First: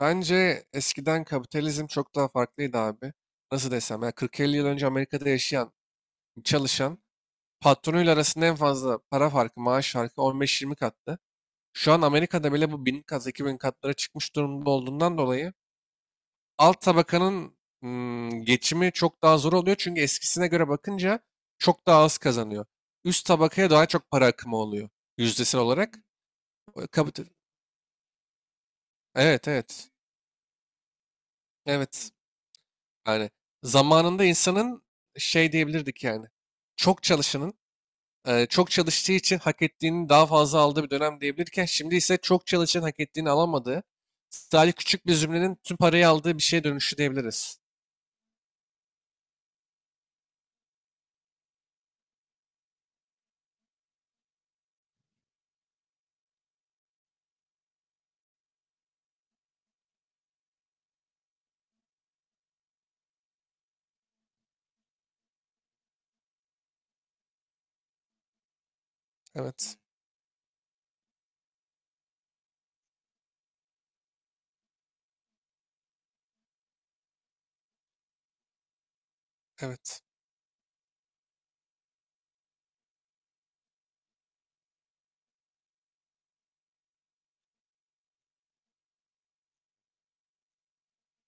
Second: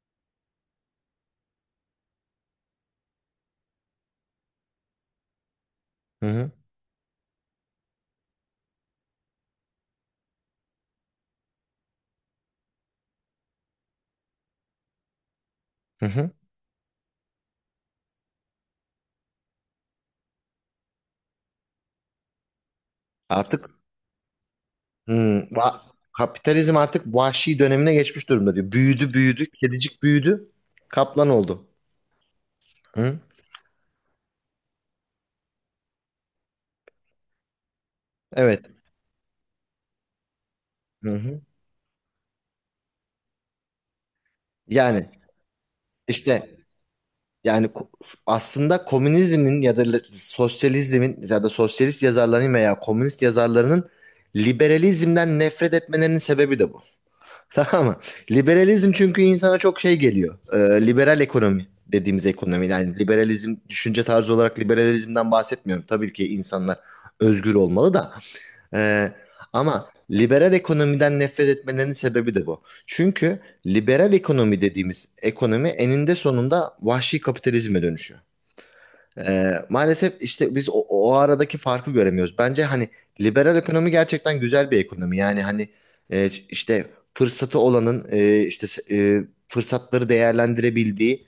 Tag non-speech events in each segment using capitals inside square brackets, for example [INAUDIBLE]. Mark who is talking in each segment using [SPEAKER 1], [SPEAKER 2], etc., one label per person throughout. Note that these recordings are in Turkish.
[SPEAKER 1] Bence eskiden kapitalizm çok daha farklıydı abi. Nasıl desem ya 40-50 yıl önce Amerika'da yaşayan,
[SPEAKER 2] Hı hı.
[SPEAKER 1] çalışan patronuyla arasında en fazla para farkı, maaş farkı 15-20 kattı. Şu an Amerika'da bile bu 1000 kat, 2000 katlara çıkmış durumda olduğundan dolayı
[SPEAKER 2] Hı hı.
[SPEAKER 1] alt tabakanın geçimi çok daha zor oluyor. Çünkü eskisine göre bakınca çok daha az kazanıyor. Üst
[SPEAKER 2] Artık
[SPEAKER 1] tabakaya daha çok para akımı oluyor
[SPEAKER 2] hmm,
[SPEAKER 1] yüzdesel
[SPEAKER 2] va-
[SPEAKER 1] olarak.
[SPEAKER 2] Kapitalizm artık
[SPEAKER 1] Kapital.
[SPEAKER 2] vahşi dönemine geçmiş durumda diyor. Büyüdü büyüdü.
[SPEAKER 1] Evet, evet.
[SPEAKER 2] Kedicik büyüdü. Kaplan oldu.
[SPEAKER 1] Evet.
[SPEAKER 2] Hı?
[SPEAKER 1] Yani zamanında insanın şey diyebilirdik yani. Çok çalışanın
[SPEAKER 2] Evet.
[SPEAKER 1] çok çalıştığı için hak ettiğini daha fazla aldığı bir
[SPEAKER 2] Hı
[SPEAKER 1] dönem
[SPEAKER 2] hı.
[SPEAKER 1] diyebilirken şimdi ise çok çalışan hak ettiğini alamadığı sadece
[SPEAKER 2] Yani
[SPEAKER 1] küçük bir zümrenin tüm parayı aldığı bir
[SPEAKER 2] işte
[SPEAKER 1] şeye dönüşü diyebiliriz.
[SPEAKER 2] yani ko- aslında komünizmin ya da sosyalizmin ya da sosyalist yazarların veya komünist yazarlarının liberalizmden nefret etmelerinin sebebi de bu. Tamam mı? Liberalizm çünkü insana çok şey geliyor. Liberal ekonomi dediğimiz ekonomi. Yani liberalizm düşünce tarzı olarak liberalizmden bahsetmiyorum. Tabii ki insanlar özgür olmalı da. Ee,
[SPEAKER 1] Evet.
[SPEAKER 2] Ama liberal ekonomiden nefret etmelerinin sebebi de bu. Çünkü liberal ekonomi dediğimiz ekonomi eninde sonunda vahşi kapitalizme dönüşüyor.
[SPEAKER 1] Evet.
[SPEAKER 2] Maalesef işte biz o aradaki farkı göremiyoruz. Bence hani liberal ekonomi gerçekten güzel bir ekonomi. Yani hani işte fırsatı olanın e, fırsatları değerlendirebildiği,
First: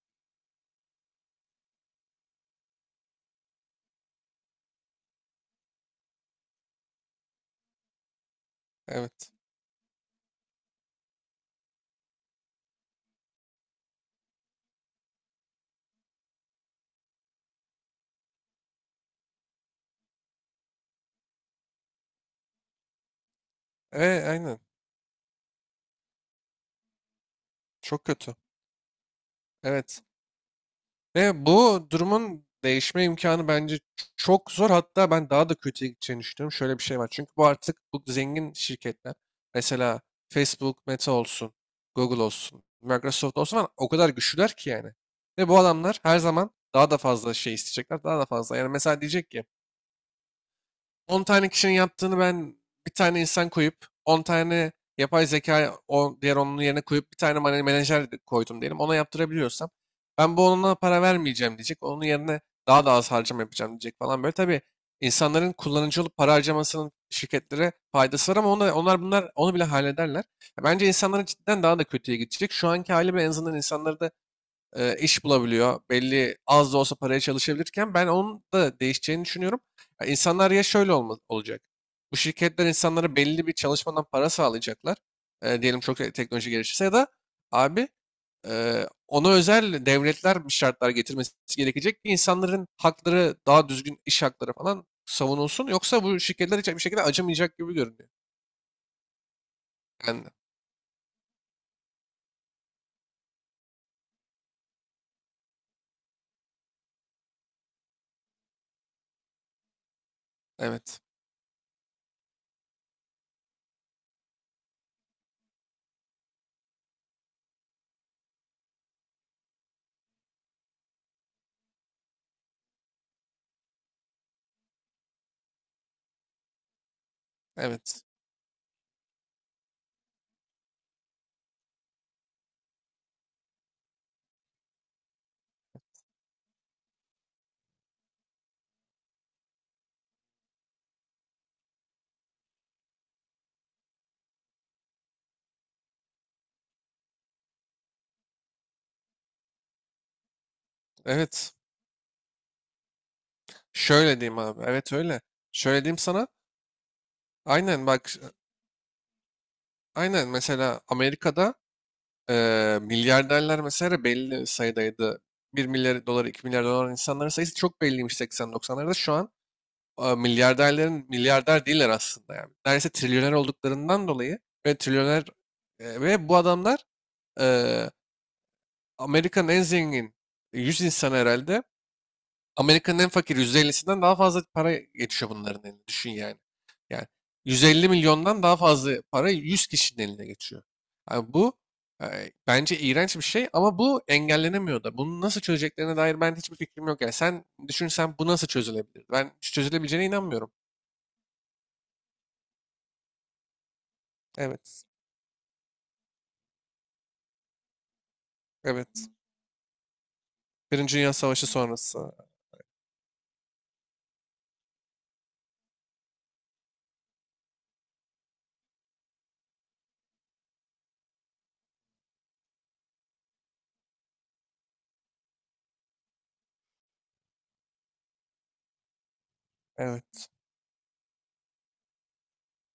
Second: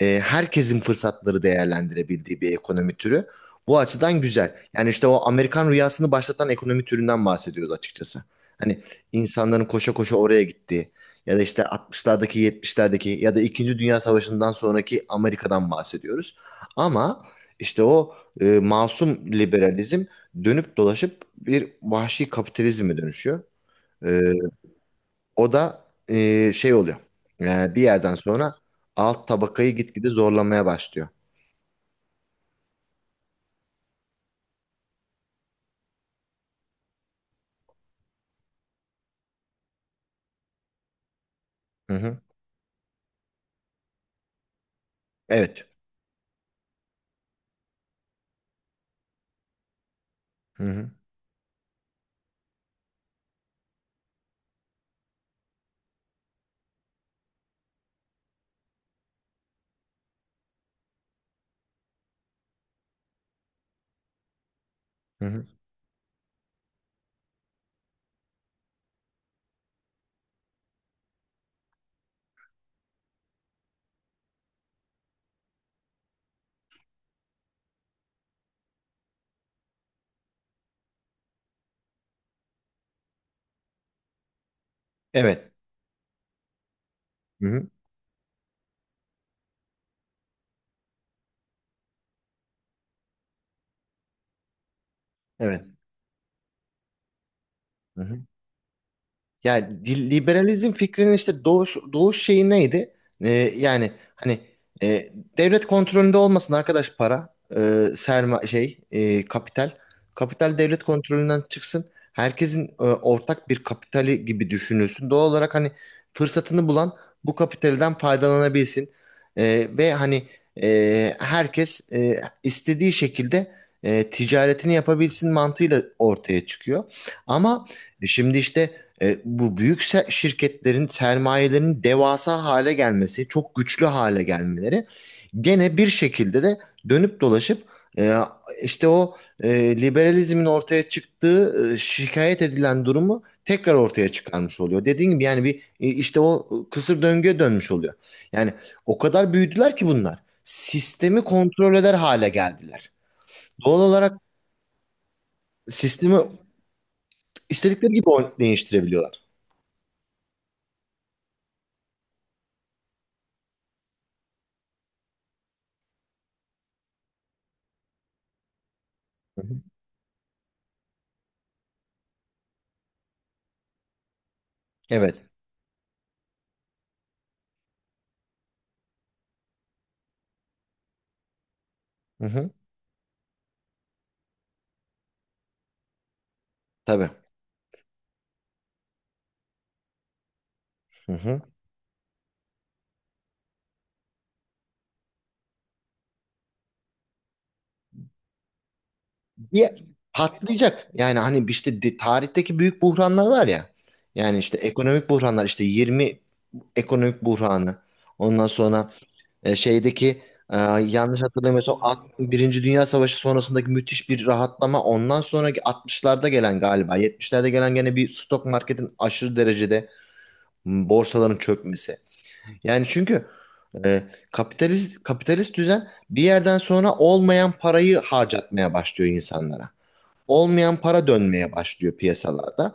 [SPEAKER 2] herkesin fırsatları değerlendirebildiği bir ekonomi türü. Bu açıdan güzel. Yani işte o Amerikan rüyasını başlatan ekonomi türünden bahsediyoruz açıkçası. Hani
[SPEAKER 1] Evet.
[SPEAKER 2] insanların koşa koşa oraya gittiği ya da işte 60'lardaki 70'lerdeki ya da 2. Dünya Savaşı'ndan sonraki Amerika'dan bahsediyoruz. Ama işte o masum liberalizm dönüp dolaşıp bir vahşi kapitalizme dönüşüyor. E,
[SPEAKER 1] Evet, aynen.
[SPEAKER 2] O da şey oluyor. Bir
[SPEAKER 1] Çok
[SPEAKER 2] yerden
[SPEAKER 1] kötü.
[SPEAKER 2] sonra alt tabakayı
[SPEAKER 1] Evet.
[SPEAKER 2] gitgide zorlamaya başlıyor.
[SPEAKER 1] Ve bu durumun değişme imkanı bence çok zor. Hatta ben daha da kötüye gideceğini düşünüyorum. Şöyle bir şey var. Çünkü bu artık bu zengin şirketler. Mesela Facebook, Meta olsun,
[SPEAKER 2] Hı hı.
[SPEAKER 1] Google olsun, Microsoft olsun falan o kadar güçlüler ki yani. Ve bu
[SPEAKER 2] Evet.
[SPEAKER 1] adamlar her zaman daha da fazla şey isteyecekler. Daha da fazla. Yani mesela diyecek ki
[SPEAKER 2] Hı hı.
[SPEAKER 1] on tane kişinin yaptığını ben bir tane insan koyup 10 tane yapay zeka o diğer onun yerine koyup bir tane menajer de koydum diyelim ona yaptırabiliyorsam ben bu onunla para vermeyeceğim diyecek. Onun yerine daha da az harcama yapacağım diyecek falan böyle. Tabii
[SPEAKER 2] Hı hı.
[SPEAKER 1] insanların kullanıcı olup para harcamasının şirketlere faydası var ama onlar bunlar onu bile hallederler. Ya bence insanların cidden daha da kötüye gidecek. Şu anki hali bile en azından insanları da iş bulabiliyor. Belli az da olsa paraya çalışabilirken ben onun da değişeceğini düşünüyorum. Ya İnsanlar ya şöyle olacak. Bu şirketler insanlara belli bir çalışmadan para sağlayacaklar.
[SPEAKER 2] Evet.
[SPEAKER 1] Diyelim çok teknoloji gelişirse ya da
[SPEAKER 2] Hı hı.
[SPEAKER 1] abi ona özel devletler bir şartlar getirmesi gerekecek ki insanların hakları daha düzgün iş hakları falan
[SPEAKER 2] Evet.
[SPEAKER 1] savunulsun. Yoksa bu şirketler hiç bir şekilde acımayacak gibi
[SPEAKER 2] Hı
[SPEAKER 1] görünüyor.
[SPEAKER 2] hı. Yani
[SPEAKER 1] Yani
[SPEAKER 2] liberalizm fikrinin işte doğuş şeyi neydi? Ee, Yani hani e, devlet kontrolünde olmasın arkadaş para, kapital. Kapital devlet
[SPEAKER 1] evet.
[SPEAKER 2] kontrolünden çıksın. Herkesin ortak bir kapitali gibi düşünülsün. Doğal olarak hani fırsatını bulan bu kapitalden faydalanabilsin. Ve hani herkes istediği şekilde ticaretini yapabilsin mantığıyla ortaya çıkıyor. Ama
[SPEAKER 1] Evet.
[SPEAKER 2] şimdi işte bu büyük şirketlerin sermayelerinin devasa hale gelmesi, çok güçlü hale gelmeleri gene bir şekilde de dönüp dolaşıp e, işte o liberalizmin ortaya çıktığı şikayet edilen durumu tekrar ortaya çıkarmış oluyor. Dediğim gibi yani bir işte o kısır döngüye dönmüş oluyor. Yani o kadar büyüdüler ki bunlar. Sistemi
[SPEAKER 1] Evet.
[SPEAKER 2] kontrol eder hale geldiler. Doğal olarak
[SPEAKER 1] Şöyle diyeyim abi. Evet, öyle. Şöyle diyeyim
[SPEAKER 2] sistemi
[SPEAKER 1] sana. Aynen
[SPEAKER 2] istedikleri gibi
[SPEAKER 1] bak.
[SPEAKER 2] değiştirebiliyorlar.
[SPEAKER 1] Aynen mesela Amerika'da milyarderler mesela belli sayıdaydı. 1 milyar dolar, 2 milyar dolar insanların sayısı çok belliymiş 80-90'larda. Şu an
[SPEAKER 2] Hı hı.
[SPEAKER 1] milyarderlerin milyarder değiller aslında yani. Neredeyse trilyoner olduklarından dolayı ve
[SPEAKER 2] Evet.
[SPEAKER 1] trilyoner ve bu adamlar e, Amerika'nın en zengin 100 insanı herhalde
[SPEAKER 2] Hı hı.
[SPEAKER 1] Amerika'nın en fakir %50'sinden daha fazla para geçiyor bunların eline. Düşün yani. Yani
[SPEAKER 2] Tabii.
[SPEAKER 1] 150 milyondan daha fazla para 100 kişinin eline geçiyor.
[SPEAKER 2] Hı
[SPEAKER 1] Yani
[SPEAKER 2] hı.
[SPEAKER 1] bu bence iğrenç bir şey ama bu engellenemiyor da. Bunu nasıl çözeceklerine dair ben hiçbir fikrim yok. Yani sen düşünsen bu nasıl çözülebilir? Ben
[SPEAKER 2] bir
[SPEAKER 1] çözülebileceğine inanmıyorum.
[SPEAKER 2] Patlayacak. Yani hani işte tarihteki büyük buhranlar var ya. Yani işte
[SPEAKER 1] Evet.
[SPEAKER 2] ekonomik buhranlar işte 20 ekonomik buhranı. Ondan sonra
[SPEAKER 1] Evet.
[SPEAKER 2] şeydeki e,
[SPEAKER 1] Birinci Dünya
[SPEAKER 2] yanlış
[SPEAKER 1] Savaşı
[SPEAKER 2] hatırlamıyorsam
[SPEAKER 1] sonrası.
[SPEAKER 2] Birinci Dünya Savaşı sonrasındaki müthiş bir rahatlama. Ondan sonraki 60'larda gelen galiba 70'lerde gelen gene bir stok marketin aşırı derecede borsaların çökmesi. Yani çünkü e, kapitalist düzen bir yerden sonra olmayan parayı harcatmaya başlıyor insanlara.
[SPEAKER 1] Evet.
[SPEAKER 2] Olmayan para dönmeye başlıyor piyasalarda.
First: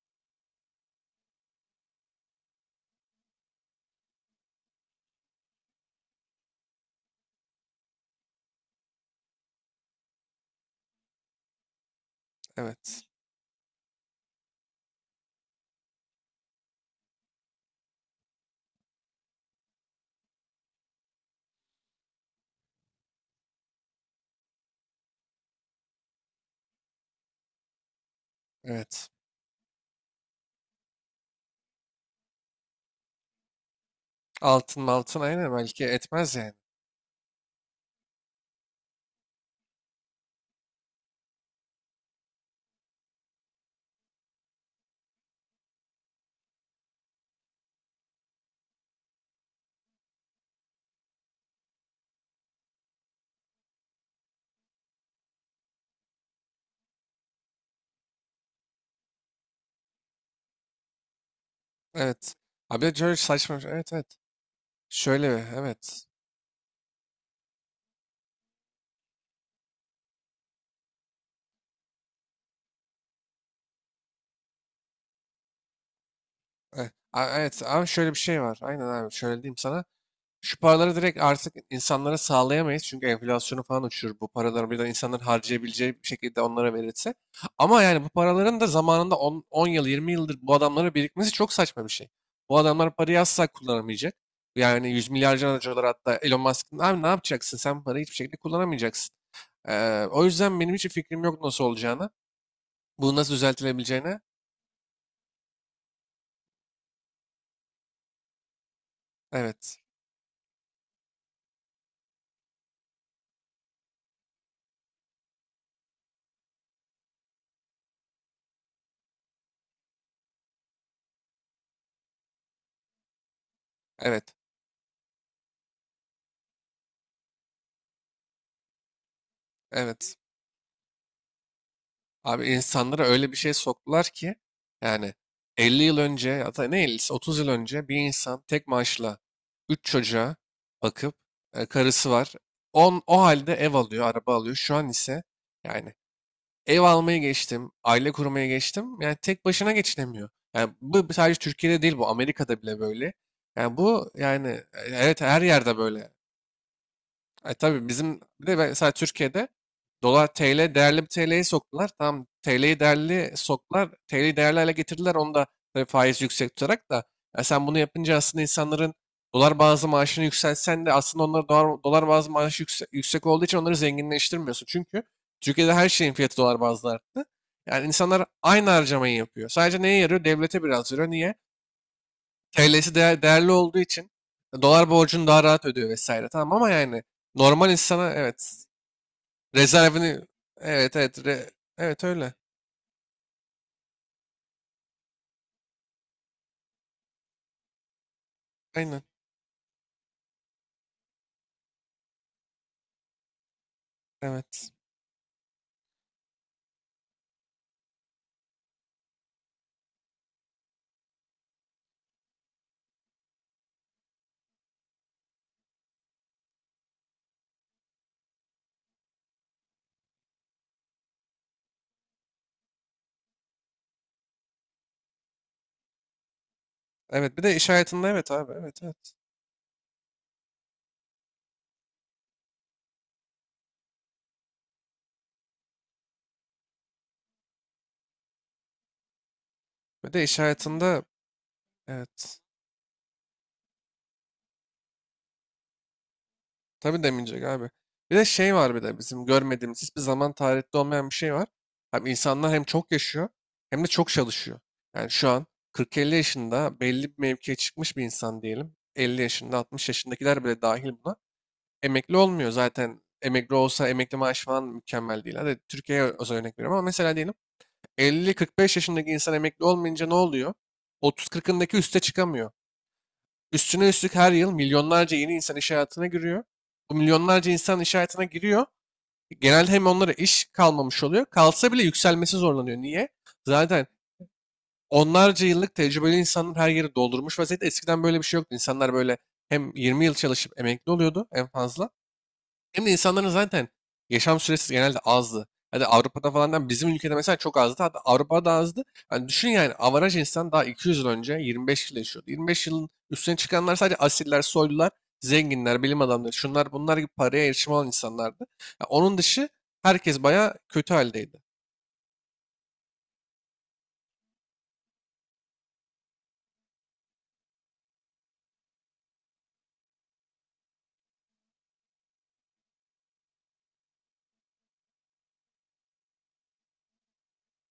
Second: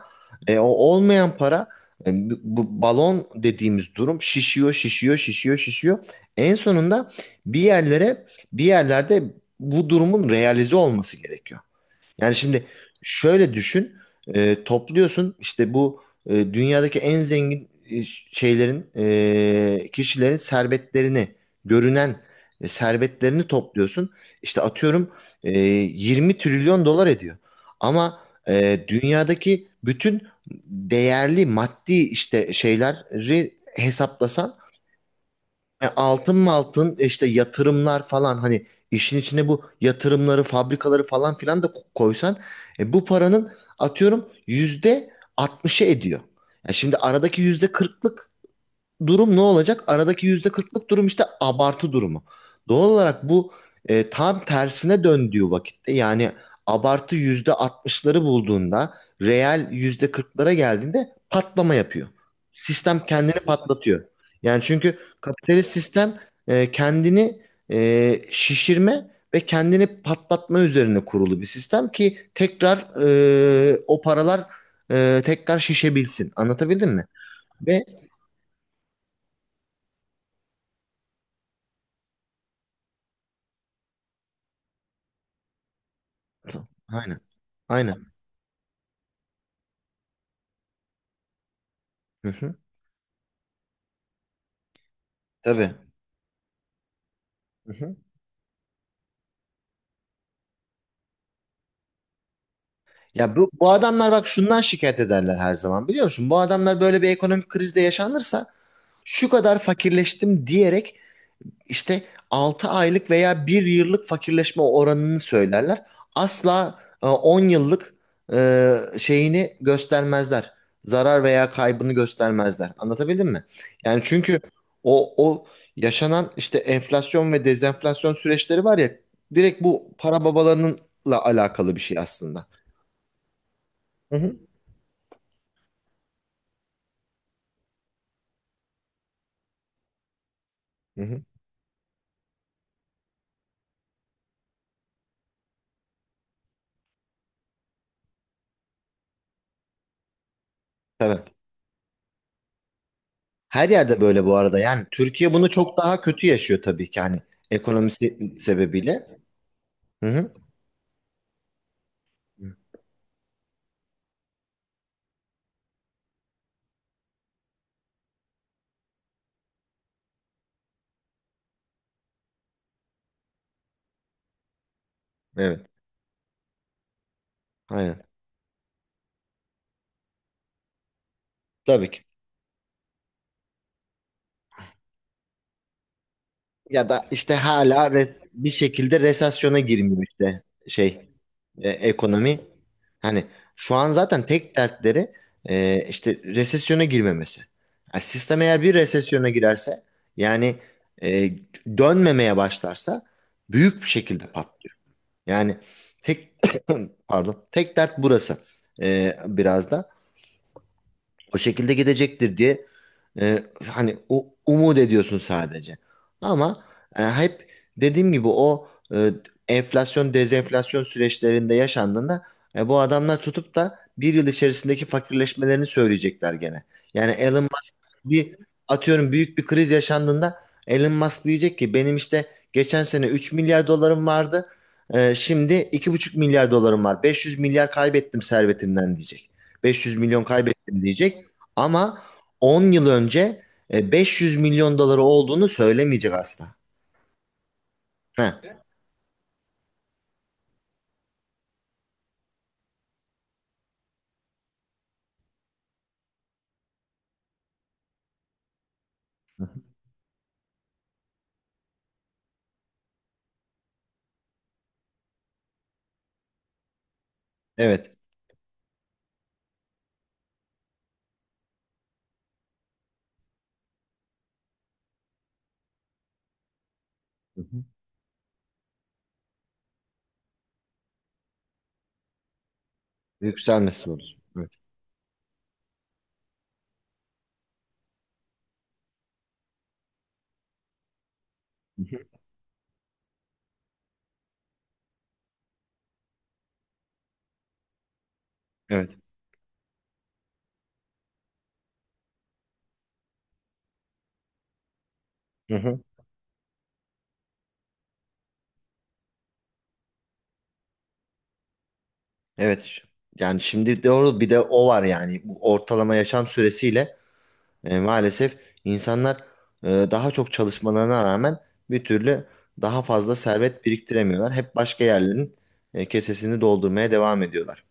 [SPEAKER 2] O olmayan para, bu balon dediğimiz durum şişiyor, şişiyor, şişiyor, şişiyor. En sonunda bir yerlere, bir yerlerde bu durumun realize olması gerekiyor. Yani şimdi
[SPEAKER 1] Evet.
[SPEAKER 2] şöyle düşün, topluyorsun işte bu dünyadaki en zengin kişilerin servetlerini, görünen servetlerini topluyorsun. İşte atıyorum 20 trilyon dolar ediyor. Ama
[SPEAKER 1] Evet.
[SPEAKER 2] dünyadaki bütün değerli maddi işte şeyleri hesaplasan
[SPEAKER 1] Altın altın aynen belki
[SPEAKER 2] altın
[SPEAKER 1] etmez
[SPEAKER 2] mı
[SPEAKER 1] yani.
[SPEAKER 2] altın işte yatırımlar falan hani işin içine bu yatırımları fabrikaları falan filan da koysan bu paranın atıyorum yüzde 60'ı ediyor. Ya şimdi aradaki yüzde kırklık durum ne olacak? Aradaki yüzde kırklık durum işte abartı durumu. Doğal olarak bu tam tersine döndüğü vakitte yani abartı yüzde altmışları bulduğunda reel yüzde kırklara geldiğinde patlama yapıyor.
[SPEAKER 1] Evet. Abi
[SPEAKER 2] Sistem
[SPEAKER 1] şöyle
[SPEAKER 2] kendini
[SPEAKER 1] saçma. Evet,
[SPEAKER 2] patlatıyor.
[SPEAKER 1] evet.
[SPEAKER 2] Yani çünkü
[SPEAKER 1] Şöyle
[SPEAKER 2] kapitalist
[SPEAKER 1] evet.
[SPEAKER 2] sistem kendini şişirme ve kendini patlatma üzerine kurulu bir sistem ki tekrar o paralar tekrar şişebilsin. Anlatabildim
[SPEAKER 1] Evet,
[SPEAKER 2] mi?
[SPEAKER 1] a- evet
[SPEAKER 2] Ve
[SPEAKER 1] ama şöyle bir şey var. Aynen abi şöyle diyeyim sana. Şu paraları direkt artık insanlara sağlayamayız. Çünkü enflasyonu falan uçurur. Bu paraları birden insanların harcayabileceği bir şekilde onlara verilse.
[SPEAKER 2] Aynen.
[SPEAKER 1] Ama yani bu
[SPEAKER 2] Aynen.
[SPEAKER 1] paraların da zamanında on yıl 20 yıldır bu adamlara birikmesi çok saçma bir şey.
[SPEAKER 2] Hı hı.
[SPEAKER 1] Bu adamlar parayı asla kullanamayacak. Yani yüz milyarca
[SPEAKER 2] Tabii.
[SPEAKER 1] dolar hatta Elon Musk'ın abi ne yapacaksın?
[SPEAKER 2] Hı
[SPEAKER 1] Sen
[SPEAKER 2] hı.
[SPEAKER 1] parayı hiçbir şekilde kullanamayacaksın. O yüzden benim hiç fikrim yok nasıl olacağına. Bu nasıl
[SPEAKER 2] Ya bu adamlar
[SPEAKER 1] düzeltilebileceğine.
[SPEAKER 2] bak şundan şikayet ederler her zaman biliyor musun? Bu adamlar böyle bir ekonomik krizde yaşanırsa şu kadar
[SPEAKER 1] Evet.
[SPEAKER 2] fakirleştim diyerek İşte 6 aylık veya bir yıllık fakirleşme oranını söylerler. Asla 10 yıllık şeyini göstermezler. Zarar veya kaybını göstermezler. Anlatabildim mi? Yani
[SPEAKER 1] Evet.
[SPEAKER 2] çünkü o yaşanan işte enflasyon ve dezenflasyon süreçleri var ya, direkt bu
[SPEAKER 1] Evet.
[SPEAKER 2] para babalarınınla alakalı bir şey aslında.
[SPEAKER 1] Abi insanlara öyle bir şey soktular
[SPEAKER 2] Hı hı.
[SPEAKER 1] ki yani 50 yıl önce ya da ne 50'si 30 yıl önce bir insan tek maaşla 3 çocuğa
[SPEAKER 2] Hı
[SPEAKER 1] bakıp
[SPEAKER 2] hı.
[SPEAKER 1] karısı var. O halde ev alıyor, araba alıyor. Şu an ise yani ev almayı geçtim, aile kurmaya geçtim. Yani tek başına geçinemiyor. Yani bu
[SPEAKER 2] Tabii.
[SPEAKER 1] sadece Türkiye'de değil bu Amerika'da bile böyle.
[SPEAKER 2] Her
[SPEAKER 1] Yani
[SPEAKER 2] yerde
[SPEAKER 1] bu
[SPEAKER 2] böyle bu
[SPEAKER 1] yani
[SPEAKER 2] arada. Yani
[SPEAKER 1] evet
[SPEAKER 2] Türkiye
[SPEAKER 1] her
[SPEAKER 2] bunu
[SPEAKER 1] yerde
[SPEAKER 2] çok daha
[SPEAKER 1] böyle.
[SPEAKER 2] kötü yaşıyor tabii ki, hani
[SPEAKER 1] E tabii
[SPEAKER 2] ekonomisi
[SPEAKER 1] bizim bir de mesela
[SPEAKER 2] sebebiyle.
[SPEAKER 1] Türkiye'de
[SPEAKER 2] Hı hı.
[SPEAKER 1] dolar TL değerli bir TL'yi soktular. Tamam, TL'yi değerli soktular. TL'yi değerli hale getirdiler. Onu da tabii faiz yüksek tutarak da ya sen bunu yapınca aslında insanların dolar bazlı maaşını yükseltsen de aslında onlara dolar bazlı maaşı yüksek olduğu için onları zenginleştirmiyorsun. Çünkü
[SPEAKER 2] Evet.
[SPEAKER 1] Türkiye'de her şeyin fiyatı dolar bazlı arttı. Yani
[SPEAKER 2] Aynen.
[SPEAKER 1] insanlar aynı harcamayı yapıyor. Sadece neye yarıyor? Devlete biraz yarıyor. Niye?
[SPEAKER 2] Tabii ki.
[SPEAKER 1] TL'si değerli olduğu için dolar borcunu daha rahat ödüyor vesaire. Tamam ama
[SPEAKER 2] Ya da
[SPEAKER 1] yani
[SPEAKER 2] işte
[SPEAKER 1] normal
[SPEAKER 2] hala
[SPEAKER 1] insana
[SPEAKER 2] bir
[SPEAKER 1] evet
[SPEAKER 2] şekilde resesyona girmiyor
[SPEAKER 1] rezervini
[SPEAKER 2] işte
[SPEAKER 1] evet evet evet öyle.
[SPEAKER 2] ekonomi. Hani şu an zaten tek dertleri işte resesyona girmemesi. Yani sistem eğer bir
[SPEAKER 1] Aynen.
[SPEAKER 2] resesyona girerse yani e, dönmemeye başlarsa büyük bir şekilde
[SPEAKER 1] Evet.
[SPEAKER 2] patlıyor. Yani tek [COUGHS] [CLEARS THROAT] pardon, tek dert burası. Biraz da o şekilde gidecektir diye hani umut ediyorsun sadece. Ama hep dediğim gibi o e, enflasyon dezenflasyon süreçlerinde yaşandığında bu adamlar tutup da bir yıl içerisindeki fakirleşmelerini söyleyecekler gene. Yani
[SPEAKER 1] Evet
[SPEAKER 2] Elon
[SPEAKER 1] bir de iş
[SPEAKER 2] Musk,
[SPEAKER 1] hayatında evet
[SPEAKER 2] bir
[SPEAKER 1] abi evet
[SPEAKER 2] atıyorum
[SPEAKER 1] evet.
[SPEAKER 2] büyük bir kriz yaşandığında, Elon Musk diyecek ki benim işte geçen sene 3 milyar dolarım vardı. Şimdi 2,5 milyar dolarım var. 500 milyar kaybettim servetimden diyecek. beş yüz
[SPEAKER 1] Bir
[SPEAKER 2] milyon
[SPEAKER 1] de iş
[SPEAKER 2] kaybettim
[SPEAKER 1] hayatında
[SPEAKER 2] diyecek. Ama
[SPEAKER 1] evet.
[SPEAKER 2] 10 yıl önce 500 milyon doları olduğunu söylemeyecek asla.
[SPEAKER 1] Tabii demeyecek abi. Bir de şey
[SPEAKER 2] Ha,
[SPEAKER 1] var bir de bizim görmediğimiz hiçbir zaman tarihte olmayan bir şey var. Abi insanlar hem çok yaşıyor hem de çok çalışıyor. Yani şu an 40-50 yaşında belli bir mevkiye çıkmış bir insan diyelim. 50 yaşında 60 yaşındakiler bile dahil buna. Emekli olmuyor zaten. Emekli olsa emekli maaşı falan mükemmel değil. Hadi Türkiye'ye özel örnek veriyorum ama mesela diyelim
[SPEAKER 2] evet.
[SPEAKER 1] elli, 45 yaşındaki insan emekli olmayınca ne oluyor? 30-40'ındaki üste çıkamıyor. Üstüne üstlük her yıl milyonlarca yeni insan iş hayatına giriyor. Bu
[SPEAKER 2] Hı
[SPEAKER 1] milyonlarca
[SPEAKER 2] hı.
[SPEAKER 1] insan iş hayatına giriyor. Genelde hem onlara iş kalmamış oluyor. Kalsa bile yükselmesi zorlanıyor. Niye? Zaten
[SPEAKER 2] Yükselmesi olur. Evet.
[SPEAKER 1] onlarca yıllık tecrübeli insanlar her yeri doldurmuş vaziyette. Eskiden böyle bir şey yoktu. İnsanlar böyle hem 20 yıl çalışıp emekli oluyordu en
[SPEAKER 2] Hı
[SPEAKER 1] fazla.
[SPEAKER 2] hı.
[SPEAKER 1] Hem de insanların zaten yaşam süresi genelde azdı. Hadi Avrupa'da falan da bizim ülkede mesela çok azdı. Hatta Avrupa'da azdı.
[SPEAKER 2] Evet.
[SPEAKER 1] Yani düşün yani avaraj insan daha 200 yıl önce 25 yıl yaşıyordu. 25 yılın üstüne çıkanlar sadece asiller, soylular,
[SPEAKER 2] Hı hı.
[SPEAKER 1] zenginler, bilim adamları, şunlar bunlar gibi paraya erişim olan insanlardı. Ya onun dışı herkes bayağı kötü haldeydi.
[SPEAKER 2] Evet. Yani şimdi doğru, bir de o var yani. Bu ortalama yaşam süresiyle maalesef insanlar daha çok çalışmalarına rağmen bir türlü daha fazla servet biriktiremiyorlar. Hep başka yerlerin kesesini doldurmaya devam ediyorlar.